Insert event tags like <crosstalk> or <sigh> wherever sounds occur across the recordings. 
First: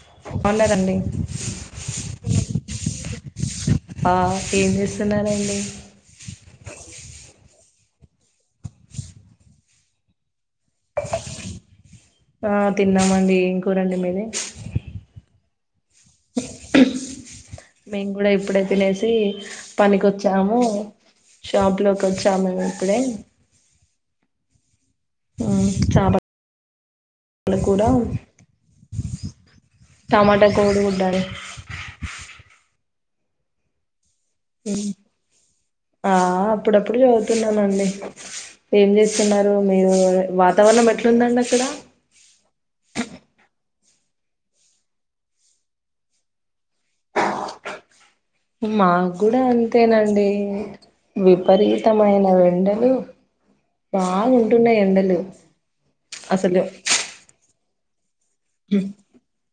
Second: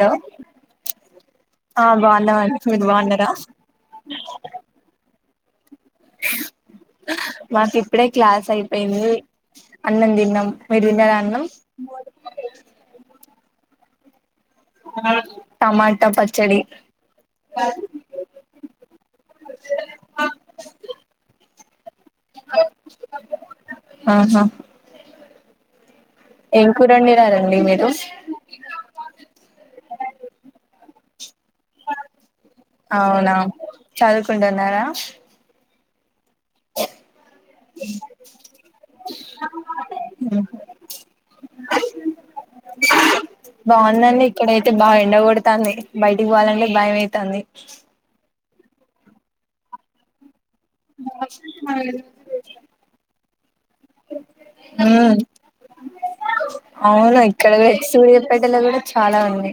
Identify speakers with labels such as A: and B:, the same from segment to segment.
A: Hello
B: బాగున్నారండి
A: బాగున్నాం అండి మీరు బాగున్నారా, <inaudible>
B: ఆ ఏం చేస్తున్నారు అండి
A: మాకు ఇప్పుడే క్లాస్ అయిపోయింది అన్నం తిన్నాం మీరు తిన్నారా అన్నం
B: ఆ తిన్నామండి ఎ ఊరండి మేది
A: టమాటా పచ్చ
B: మేము కూడా ఇప్పుడే తినేసి పనికొచ్చాము జాబ్ కొచ్చామ ఇప్పుడే
A: ఆహా
B: ఉ చాప
A: ఏం కూర వండినారండి
B: కూర
A: మీరు
B: టమాటా కోడి గుడ్డన్
A: అవునా చదువుకుంటున్నారా
B: ఆ అప్పుడప్పుడు జదువుతున్నానండి ఏం చేస్తున్నారు మీరు వాతావరణం ఎట్లుందండి అక్కడ
A: బాగుందండి ఇక్కడ అయితే బాగ ఎండగొడుతుంది బయటికి పోవాలంటే భయం అవుతుంది
B: మాకు గూడా అంతేనండి విపరీతమైన వెండలు బాగుంటున్నాయి
A: ఉమ్
B: ఎండలు అసలు
A: స పెడలు కూడా చాలా ఉన్నాయి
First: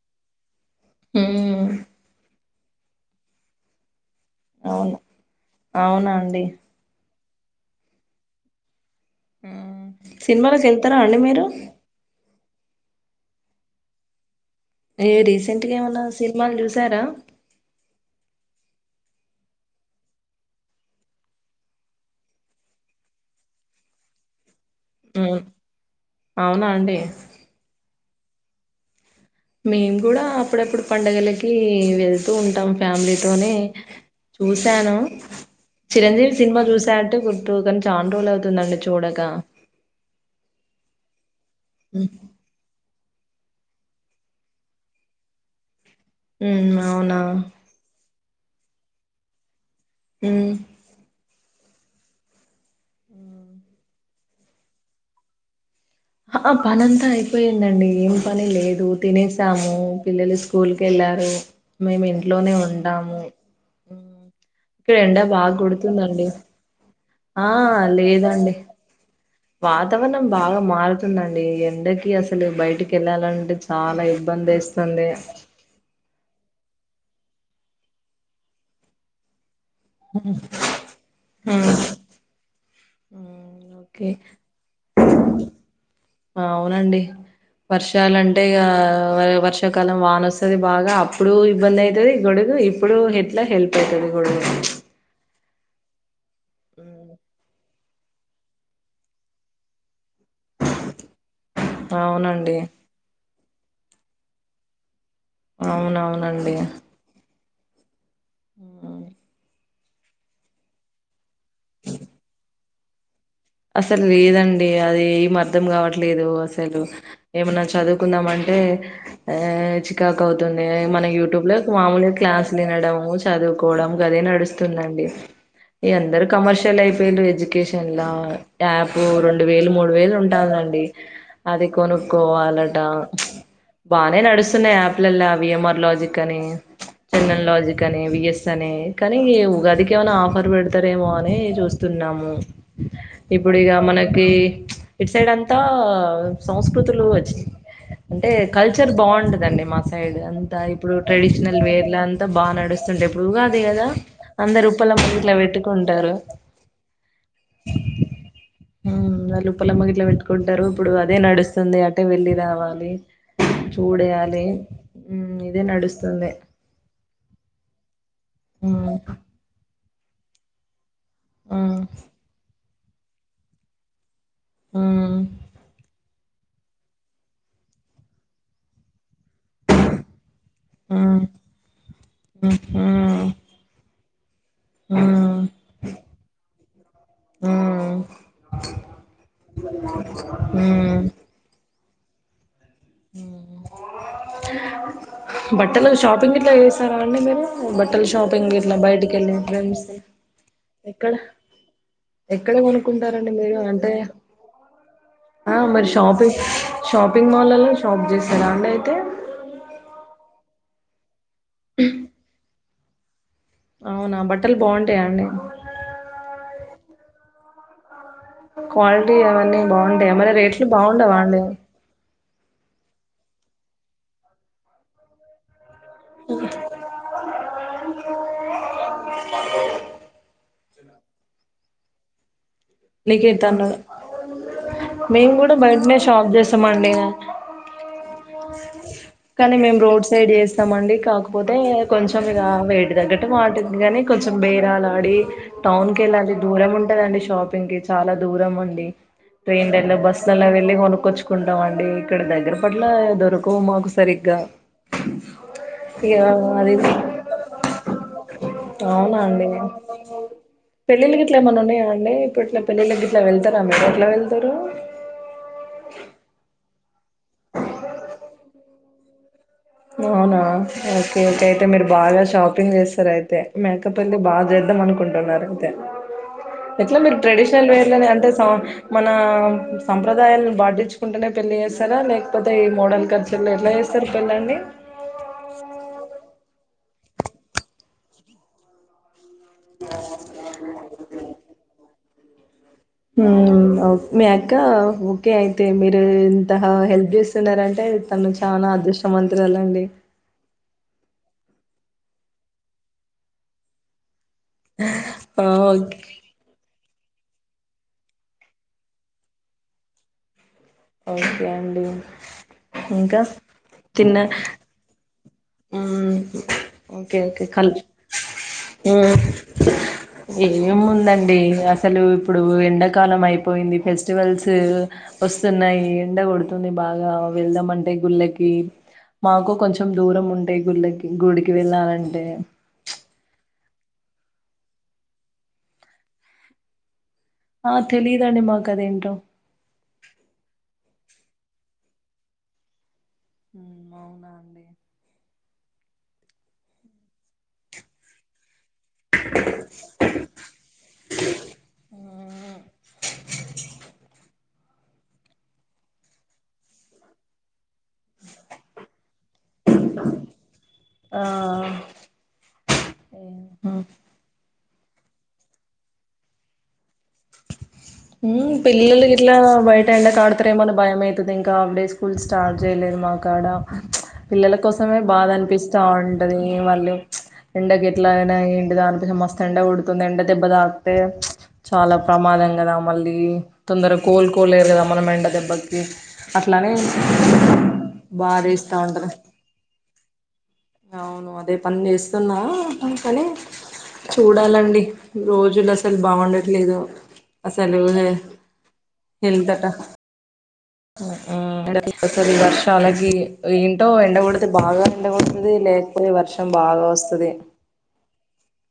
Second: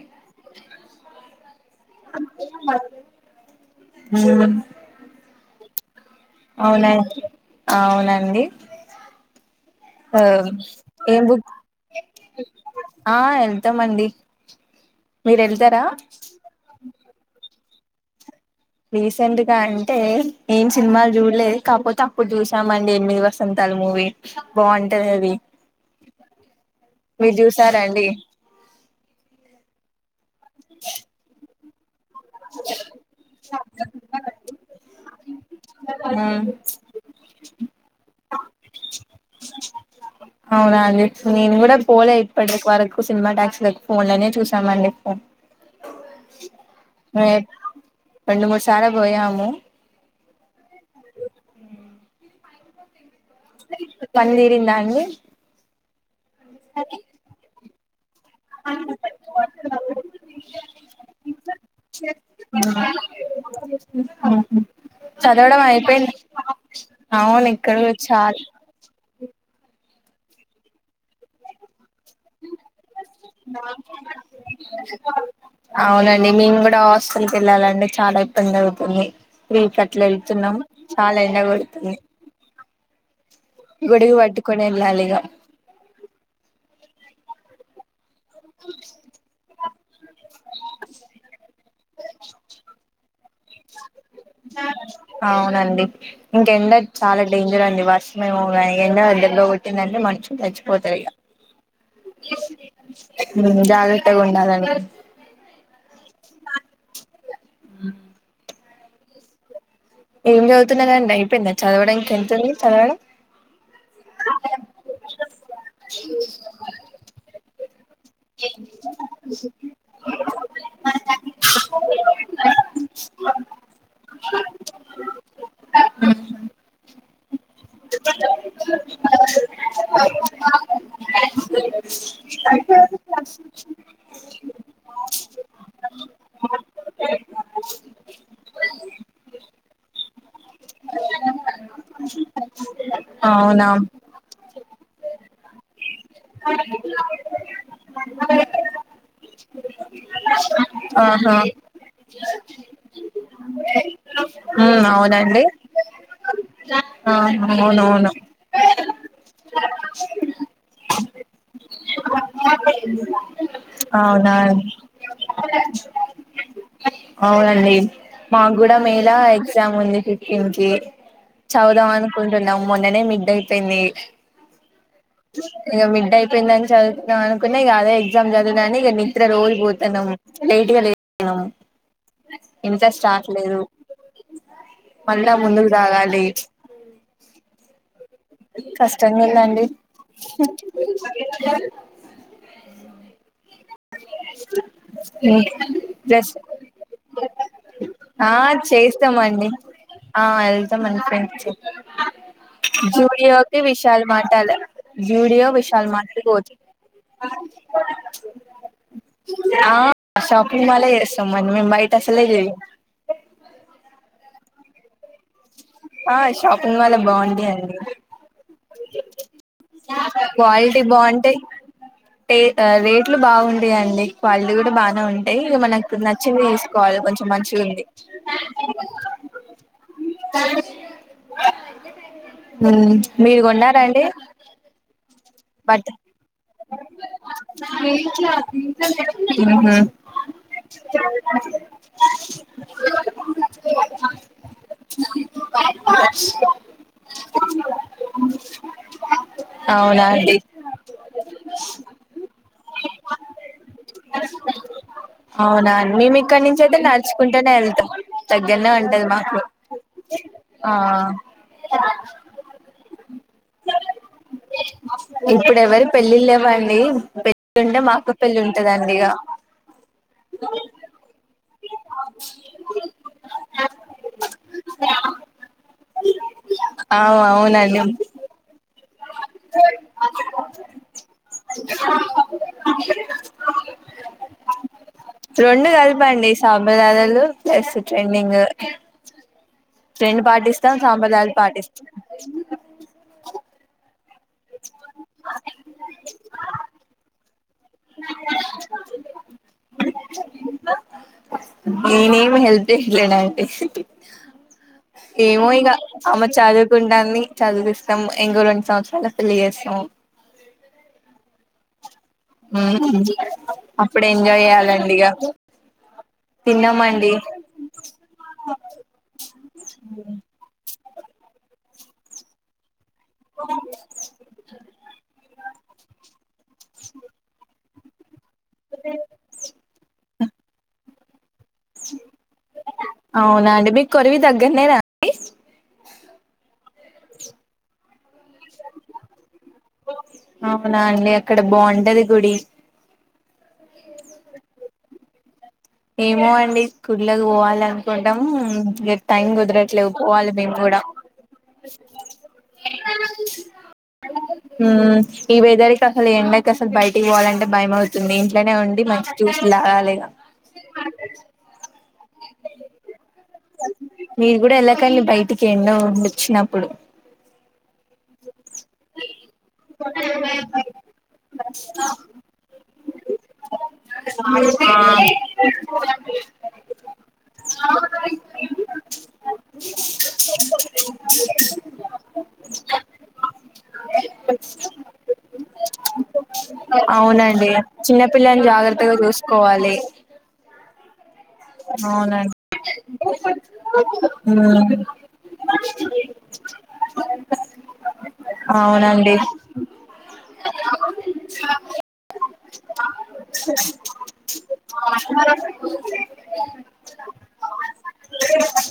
B: ఉ
A: మ అ
B: అవును అవునా అండి
A: అవునా అవునండి
B: ఆ
A: ఆ
B: సినిమాలోకి యెళ్తారా అండి
A: ఏం
B: మీరు
A: బుక్ ఆ యెళ్తామండి
B: ఏ రీసెంట్ గా ఏమైనా సినిమాలు జూసారా
A: రీసెంట్ గా అంటే ఏం సినిమాలు జూడలేదు కాకపోతే అప్పుడు చూసామండి ఎనిమిది వసంతాలు మూవీ బాగుంటుందది
B: హ్మ్. అవునా అండి.
A: మీరు జూసారంండి
B: మేము గూడా అప్పుడప్పుడు పండుగలకి ఏ ఉంటాం ఫ్యామిలీతోనే చూసాను చింజీవి సినిమా చూశా అంటి చాండ రోలు అవుతుందండి చూడక
A: అవునా నేను కూడా
B: హ్మ్.
A: పోలే ఇప్పటికీ వరకు సినిమా ట్యాక్స్ లకి ఫోన్ లోనే చూసామండి ఫోన్
B: ఉ అవును అవును
A: రెండు మూడు సార్ పోయాము
B: హుమ్ ఉ
A: మందీరిందా అండి
B: ఆ పన్నియంతా అయిపోయిందండి. ఏం పని లేదు తినసాము పిల్లలు స్కూల్కి వెళ్ళారు. మేము ఇంట్లోనే ఉంటము. ఇక్కడ ఎండ బాగా
A: చదవడం అయిపోయింది
B: కొడుతుంది
A: అవును
B: ఆ
A: ఇక్కడ కూడా చాల
B: లేదండి. వాతవరణం బాగా మారు తుందండి ఎండకి అసలు బయటికి వెళ్ళాలంటే చాలా ఇబ్బంది ఏస్తుంది
A: ఇ హాస్టల్కి వెళ్ళాలండి చాలా ఇబ్బంది అవుతుంది త్రి కట్ల వెళ్తున్నాం చాలా ఎండ
B: ఉమ్,
A: పేడుతుంది.
B: ఓకే
A: వెళ్ళాలి ఇగ
B: అవునండి వర్ష చాల అంటే ఇగ వ వర్షం కాలం వా వస్తుంది బాగా అప్పుడు ఇబ్బంది అయి అది గొడుగు ఇప్పుడు ఎట్లా హెల్ప్ అవుతాది
A: <unintelligible> అవునండి ఇంకెండకి
B: ఉమ్.
A: చాలా డేంజర్ అండి వర్షమ ఏమో కానీ ఎండ దెబ్బ కొట్టిందంటే మనషులు చచ్చిపోతారు ఇగ
B: అవునండి
A: జాగ్రత్తగ ఉండాలి అండి
B: అవునవునండి ఆ
A: ఏం చదువుతున్నరండి అయిపోయింది చదవడం ఇంకా ఎంతుంది చదవడం
B: అసలు లేదండి అది ఏం అర్ధం కావట్లేదు. అసలు ఏమన్నా చదువుకుందాం అంటే ఆ చికాకు అవుతుంది మనం యూట్యూబ్ లో మామూలుగా క్లాసు వినడం చదువుకోవడం గదే నడుస్తు దండి ఏ అందరు కమర్షియల్ అయిపోయలు ఎడ్యుకేషన్ లా యాప్ రెండు వేలు మూడు వేలు ఉంటందిండి. అది కొనుక్కోవాలట బానే నడుస్తున్నాయి. యాప్లలో విఎంఆర్ లాజిక్ అని, చందన్ లాజిక్ అని, విఎస్ అని కానీ గదికి ఏమైనా ఆఫర్ పెడతారేమో అని చూస్తున్నాము. ఇప్పుడు
A: అవునా
B: ఇగ మనకి ఇటు సైడ్ అంతా సంస్కృతులు వచ్చి. అంటే కల్చర్ బాగుంటదండి మా సైడ్ అంతా ఇప్పుడు
A: ఆహా
B: ట్రెడిషనల్ వేర్ అంతా బాగా నడుస్తుంటే ఎప్పుడుగాద కదా అందరు
A: ఊ
B: ఉప్పలమ్మ గిట్లా
A: అవునండి.
B: పెట్టుకుంటారు
A: ఆ అవునువును.
B: ఉమ్ వాళ్ళు ఉప్పలమ్మగిట్ల పెట్టుకుంటరు ఇప్పుడు అదే నడుస్తుంది అటే వెళ్ళి రావాలీ.
A: అవునా
B: చూడెయాలీ
A: అండి
B: ఉమ్ ఇదే నడుస్తుంది.
A: మాగూడా
B: ఉమ్,
A: మేలా ఎగ్జామ్ ఉంది ఫిఫ్టీన్కీ.
B: ఉమ్,
A: చౌదామను కుంటున్నం. మొన్ననే మిడ్ అయిపేయిందీ.
B: ఉమ్,
A: ఇగ మిడ్ డై పోయిందని చదువుతున్నాం అనుకున్న ఇగ అదే ఎగ్జామ్ చదివినా అని ఇగ నిద్ర రోజూ పోతన్నం. లేటగా
B: ఉమ్,
A: లేస్తున్నం.
B: ఉమ్,
A: ఇంట్రెస్ట్
B: ఉమ్,
A: రాట్లేదు. మళ్ళా ముందుకు సాగాలీ. అ
B: ఆ
A: కష్టంగ ఉందండి.
B: ఉమ్. హ్మ బట్టలు
A: ప్లస్
B: షాపింగ్ గిట్ల చేస్తారా అండి మీరూ బట్టల్
A: ఆ
B: షాపింగ్ గిట్ల బయటికెళ్ళి
A: చేస్తామండి
B: ఫ్రెండ్స్ తో,
A: ఆ వెళ్తాం అండి
B: ఎక్కడ.
A: ఫ్రెండ్స్
B: ఎక్కడ కొనుకుంటారండి మీరు
A: జూడియోకి
B: అంటే,
A: విశాల్ మార్ట్ అలా జూడియో
B: ఆ మరి
A: విశాల్ మార్ట్ కి
B: షాపింగ్,
A: పోతాం
B: షాపింగ్ మాళ్ళల్లో.
A: ఆ అ షాప్ నేన్ మాల్ ల చేస్ తం. మరి మేం బయటా అసలే చేయం.
B: అవునా బట్టలు బాగుంటాయా అండి.
A: ఆ షాపింగ్ మాల్లో బాగుంటయి అండి.
B: క్వాలిటీ అవన్నీ బాగుంటయా మర రేట్లు బాగుండవా అండి అవి.
A: రే ఆ రేట్లు బాగుంటయండి. క్వాలిటీ కూడా బానే ఉంటయీ. ఇగ మనక్ ఇప్పుడు నచ్చింది తీసుకోవాలె కొంచెం మంచిగ్ ఉంది. తే ఉమ్ మీరు కొన్
B: నీకేతన్నడు
A: న్నారా అండి.
B: పుడు
A: బట్
B: బయటనే షాప్ చేస్తమండీ. కానీ
A: ఊహూ
B: మేమ్ రోడ్ సైడ్ చేస్తమండి, కాకపోతే కొంచెం ఇగా వేట్ కి తగ్గట్టు వాటిది కానీ, కొంచెం బేరాలాడీ, టౌన్ కెళ్ళాలి దూరం ఉంటదండి షాప్. పింగ్కి చాలా దూరం అండి. ట్రైన్లల్ల
A: అవునా
B: బస్
A: అండి
B: లల్ల వెళ్ళి కొనుక్కొచ్చుకుంటాం అండీ. ఇక్కడ దగ్గర పట్లా దొరుకవు మాకు సరిగ్గా.
A: అవునా అండి మేము
B: ఇగా
A: ఇక్కడ నుంచి
B: అది,
A: అయితే నడుచుకుంటూనే వెళ్తాం దగ్గరనే ఉంటది
B: అవునా
A: మాకు
B: అండి.
A: ఆ
B: పెళ్ళిళ్ళు గిట్ల ఏమన్నా ఉన్నాయా అండీ. ఇప్పట్ల పెళ్లిళ్ళకి గట్ల వెళ్తరా మీరూ ఎట్ల వెళ్తరూ.
A: ఇప్పుడు ఎవరి పెళ్ళిళ్లేవండ్ ఏమ్ పెళ్ళి అంటే మాకు పెళ్లి ఉంటాది అని హలో
B: అవునా ఓకే ఓకే అయితే మీరు బాగా షాపింగ్ చేస్తారు అయితే మేకప్ వెళ్ళి బాగా చేద్దాం అనుకుంటున్నారు అయితే ఎట్లా
A: ఆ
B: మీరు ట్రెడిషనల్ వే
A: అవునండి
B: లో అంటే మన సాంప్రదాయాలను పాటించుకుంటేనే పెళ్ళి చేస్తారా లేకపోతే ఈ మోడల్ కల్చర్లో ఎట్లా చేస్తారు పెళ్ళండి
A: రెండు కలుపురాండి చమిలలు <unintelligible> ప్లస్ ట్రెడింగ్ రెండు పాటిస్తాం సాంప్రదాయాలు పాటిస్తాం అ
B: హ్మ్ మ్యాకా ఓకే అయితే మీరు ఇంతగా హెల్ప్ చేస్ ఇస్తున్నారంటే ఇప్పుడు నువ్వు చాలా అదృష్టవంతురాలండి
A: నేనేమి హెల్ప్ చేయలేను అంటి
B: ఆ
A: ఏమో ఇక
B: ఓకే
A: అమ్మ చదువుకుంటాంది చదివిస్తాం ఇంకో రెండు సంవత్సరాల్లొ పెళ్లి చేస్తాం
B: ఒకే అండి ఇంకా
A: అప్పుడు
B: తిన్న
A: ఎంజాయ్ చేయ్యాలండి ఇక
B: ఓకే ఓకే కల్ ఏం ముందండి అసలు ఇప్పుడు ఎండ కాలం అయిపోయింది ఫెస్టివల్స్ వస్తున్నాయి ఎండ పడు నిన్నా బాగా వెళ్దామని ఏ గూళ్ళకి మాకు కొంచెం దూరం ఉంటయి గుళ్ళకి గుడి కి వెళ్ళాలంటే
A: మీకి కొరివి దగ్గరనే అండి
B: ఆ తెలీదండి మాకు మాకు అదిఎంటో
A: అవున అండి అక్కడ బాగుంటది గుడి
B: అవునా అండి
A: ఏమో అండి స్కూల్లోకి పోవాల అనుకుంటాము మీరు టైం కుదరట్లే పోవాలి మేము కూడా మ్మ్ ఈ వెదరికి అసల్ ఎండకి అసలు బయటికి వోవాలంటే భయం అవుతుంది ఇంట్లోనే ఉండి మంచి జూస్ లాగలిగా
B: ఆ
A: నేం గూడా యెల్ల కానీ బయటికి ఎండ ఉండొచ్చినప్పుడు
B: మ్మ్ పిల్లలు ఇట్లా బయట ఎండ కా ఆడుతారేమోని భయమైతుంది. ఇంకా ఆఫ్ డే స్కూల్ స్టార్ట్ చేయలేదు మా కాడ ప్చ్ పిల్లల కోసమే బాధ అనిపిస్తాంటది. మళ్ళీ ప్చ్ ఎండకి ఎట్లాయినా ఏంటిద అనిపి మస్తు ఎండకొడుతుంది ఎండ దెబ్బ తాకితే ప్చ్ చాలా, ప్రమాదం గదాం మళ్ళీ తొందరగా కోలుకోలేరు కదా మనం ఎండ దెబ్బకి అట్లానే
A: అవునండి చిన్నపిల్లని
B: బాగేస్తా
A: జాగ్రత్తగా
B: ఉంటరు.
A: చూసుకోవాలి
B: అవును అదే పని
A: అవునండి
B: చేస్తున్నా కాని చూడాలండి
A: మ్మ్
B: రోజులు అసలు బాగుండట్లేదు. అస్సలూదే
A: అవునండి
B: ఎల్ దట మ్మ్ ఎడ తెరపి వర్షాలగి ఏంటో ఎండగొడితే బాగా ఎండకొడుతుంది లేకపోతే వర్షం బాగా వస్తది.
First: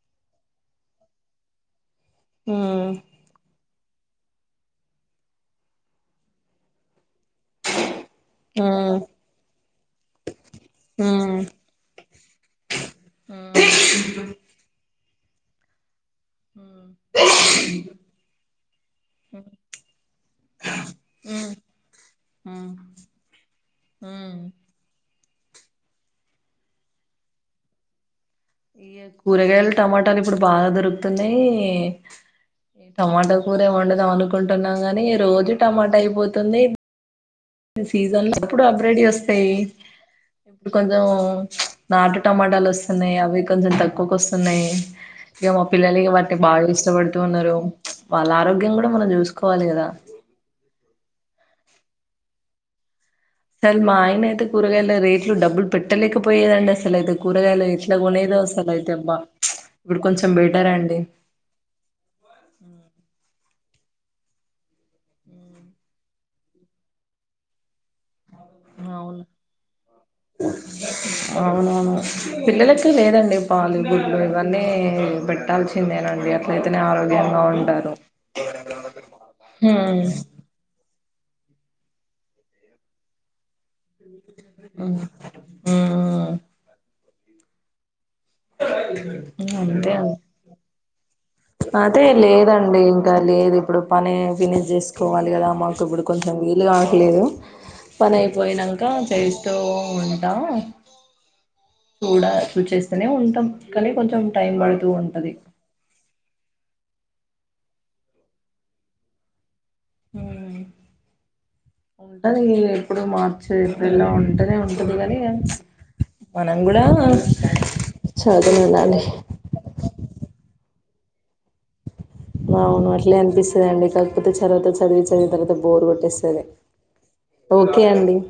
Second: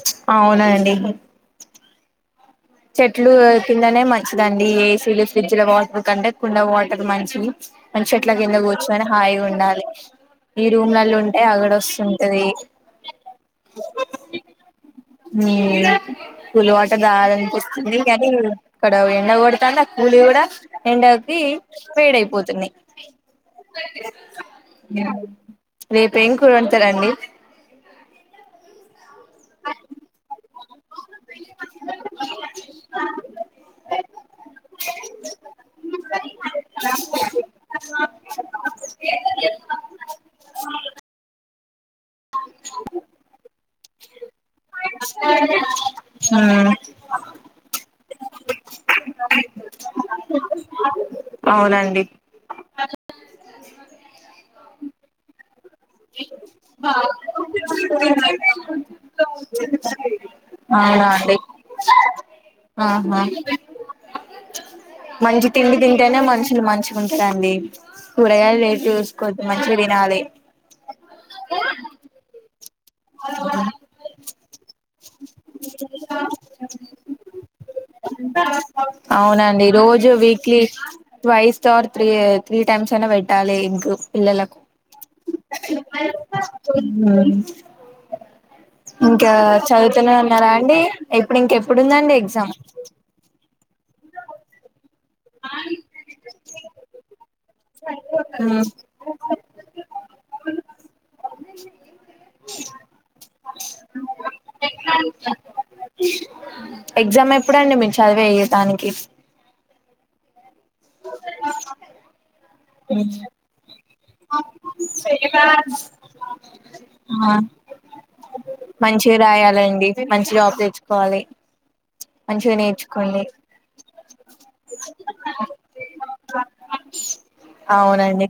A: ప్చ్ అవునండి
B: మ్మ్
A: చెట్లు కిందనే మయ్ చిదండి ఏసీలు ఫ్రిడ్జ్ లో వాటర్ కంటే కుండ వాటర్ మంచిది మంచెట్ల కింద కూచ్చోని హాయిగా ఉండాలి ఈ రూమ్లలో ఉంటే
B: మ్మ్
A: ఆగడి వస్సుంటది. హ్మ్ కూల్వాటర్ దాగాలనిపిస్ అదే కాని ఇక్కడ ఎండ కొడుతాందే ఆ కూల్ వి కూడా ఎండకి
B: మ్మ్
A: వేడయిపోతున్నయ్.
B: మ్మ్
A: రేపేం కూరుం వండుతారండి
B: ఇ యే కూరగాయలు టమాటాలు ఇప్పుడు బాగా దొరుకు తున్నయ్ టమాటా కూర ఏమో వండుదం అనుకుంటున్నాం గాని రోజు టమాటా అయిపోతున్నయ్. సీజన్ లో అప్పుడు హబ్రిడ్ యి వస్తయ్ కొంజం నాటు టమాటాలు వస్సున్నయ్ అవి కొంచెం తగ్ క్కుకొస్తున్నాయి ఇగ మా పిల్లలు వాటిని బాగా
A: హ్మ్
B: ఇష్టపడుతువున్నారు ప్చ్ వాళ్ళ ఆరోగ్యం కూడా మనం చూసుకోవాలి కదా.
A: అవునండి
B: సార్ మా ఆయన అయితే కూరగాయల రేట్లు డబ్బుల్ పెట్టలేకపోయేదండి అస్సలు అయితే కూరగాయలు ఎట్లా కొనేదో అస్సలు అయితే అబ్బ ప్చ్ ఇప్పుడు కొంచెం బెటర్ అండి.
A: ఆహా మంచి తిండి తింటేనే మనుషులు మంచిగుంట రండి కూరగాయల్ రేటు చూసుకోవద్ద్ మంచిగ తినాలి
B: అవును అవును పిల్లల లేదండి పాలు గుడ్లు ఇవన్నీ పెట్టాల్సిందేనండి అట్లయితేనే ఆరోగ్యంగా ఉంటారు
A: టై స్టాస్ర్ త్రీ త్రీ టైమ్స్ అయినా పెట్టాలి ఇంక పిల్లలకు ఆ
B: అంతే
A: చదువుతూనే ఉన్నారా అండి ఎగ్
B: అదే లేదండి ఇంకా లేదు ఇప్పుడు పని విని జేసి పోవాలి కదా మాకు ఇప్పుడు కొం త్త వీలుగా లేదా పని అయిపోయినాక చేస్తూ చూడ చూచేస్తేనే ఉంటాం కానీ కొంచెం టైం పడుతూ ఉంటది
A: ఎగ్జామ్ ఎప్పుడండి మీరు చదివేయ దానికి
B: ఉంటది ఎప్పుడు మార్చే ఇల్లో ఉంటనే ఉ కూడా చదవనాలి
A: మంచి రాయాలండి మంచి జాబ్ తెచ్చుకో కోవాలి
B: అవును అట్లే అనిపిస్తది అండి కాకపోతే చవాత చదివి తర్వాత బోర్ కొట్టేస్తనే ఓకే అండి
A: అవునండి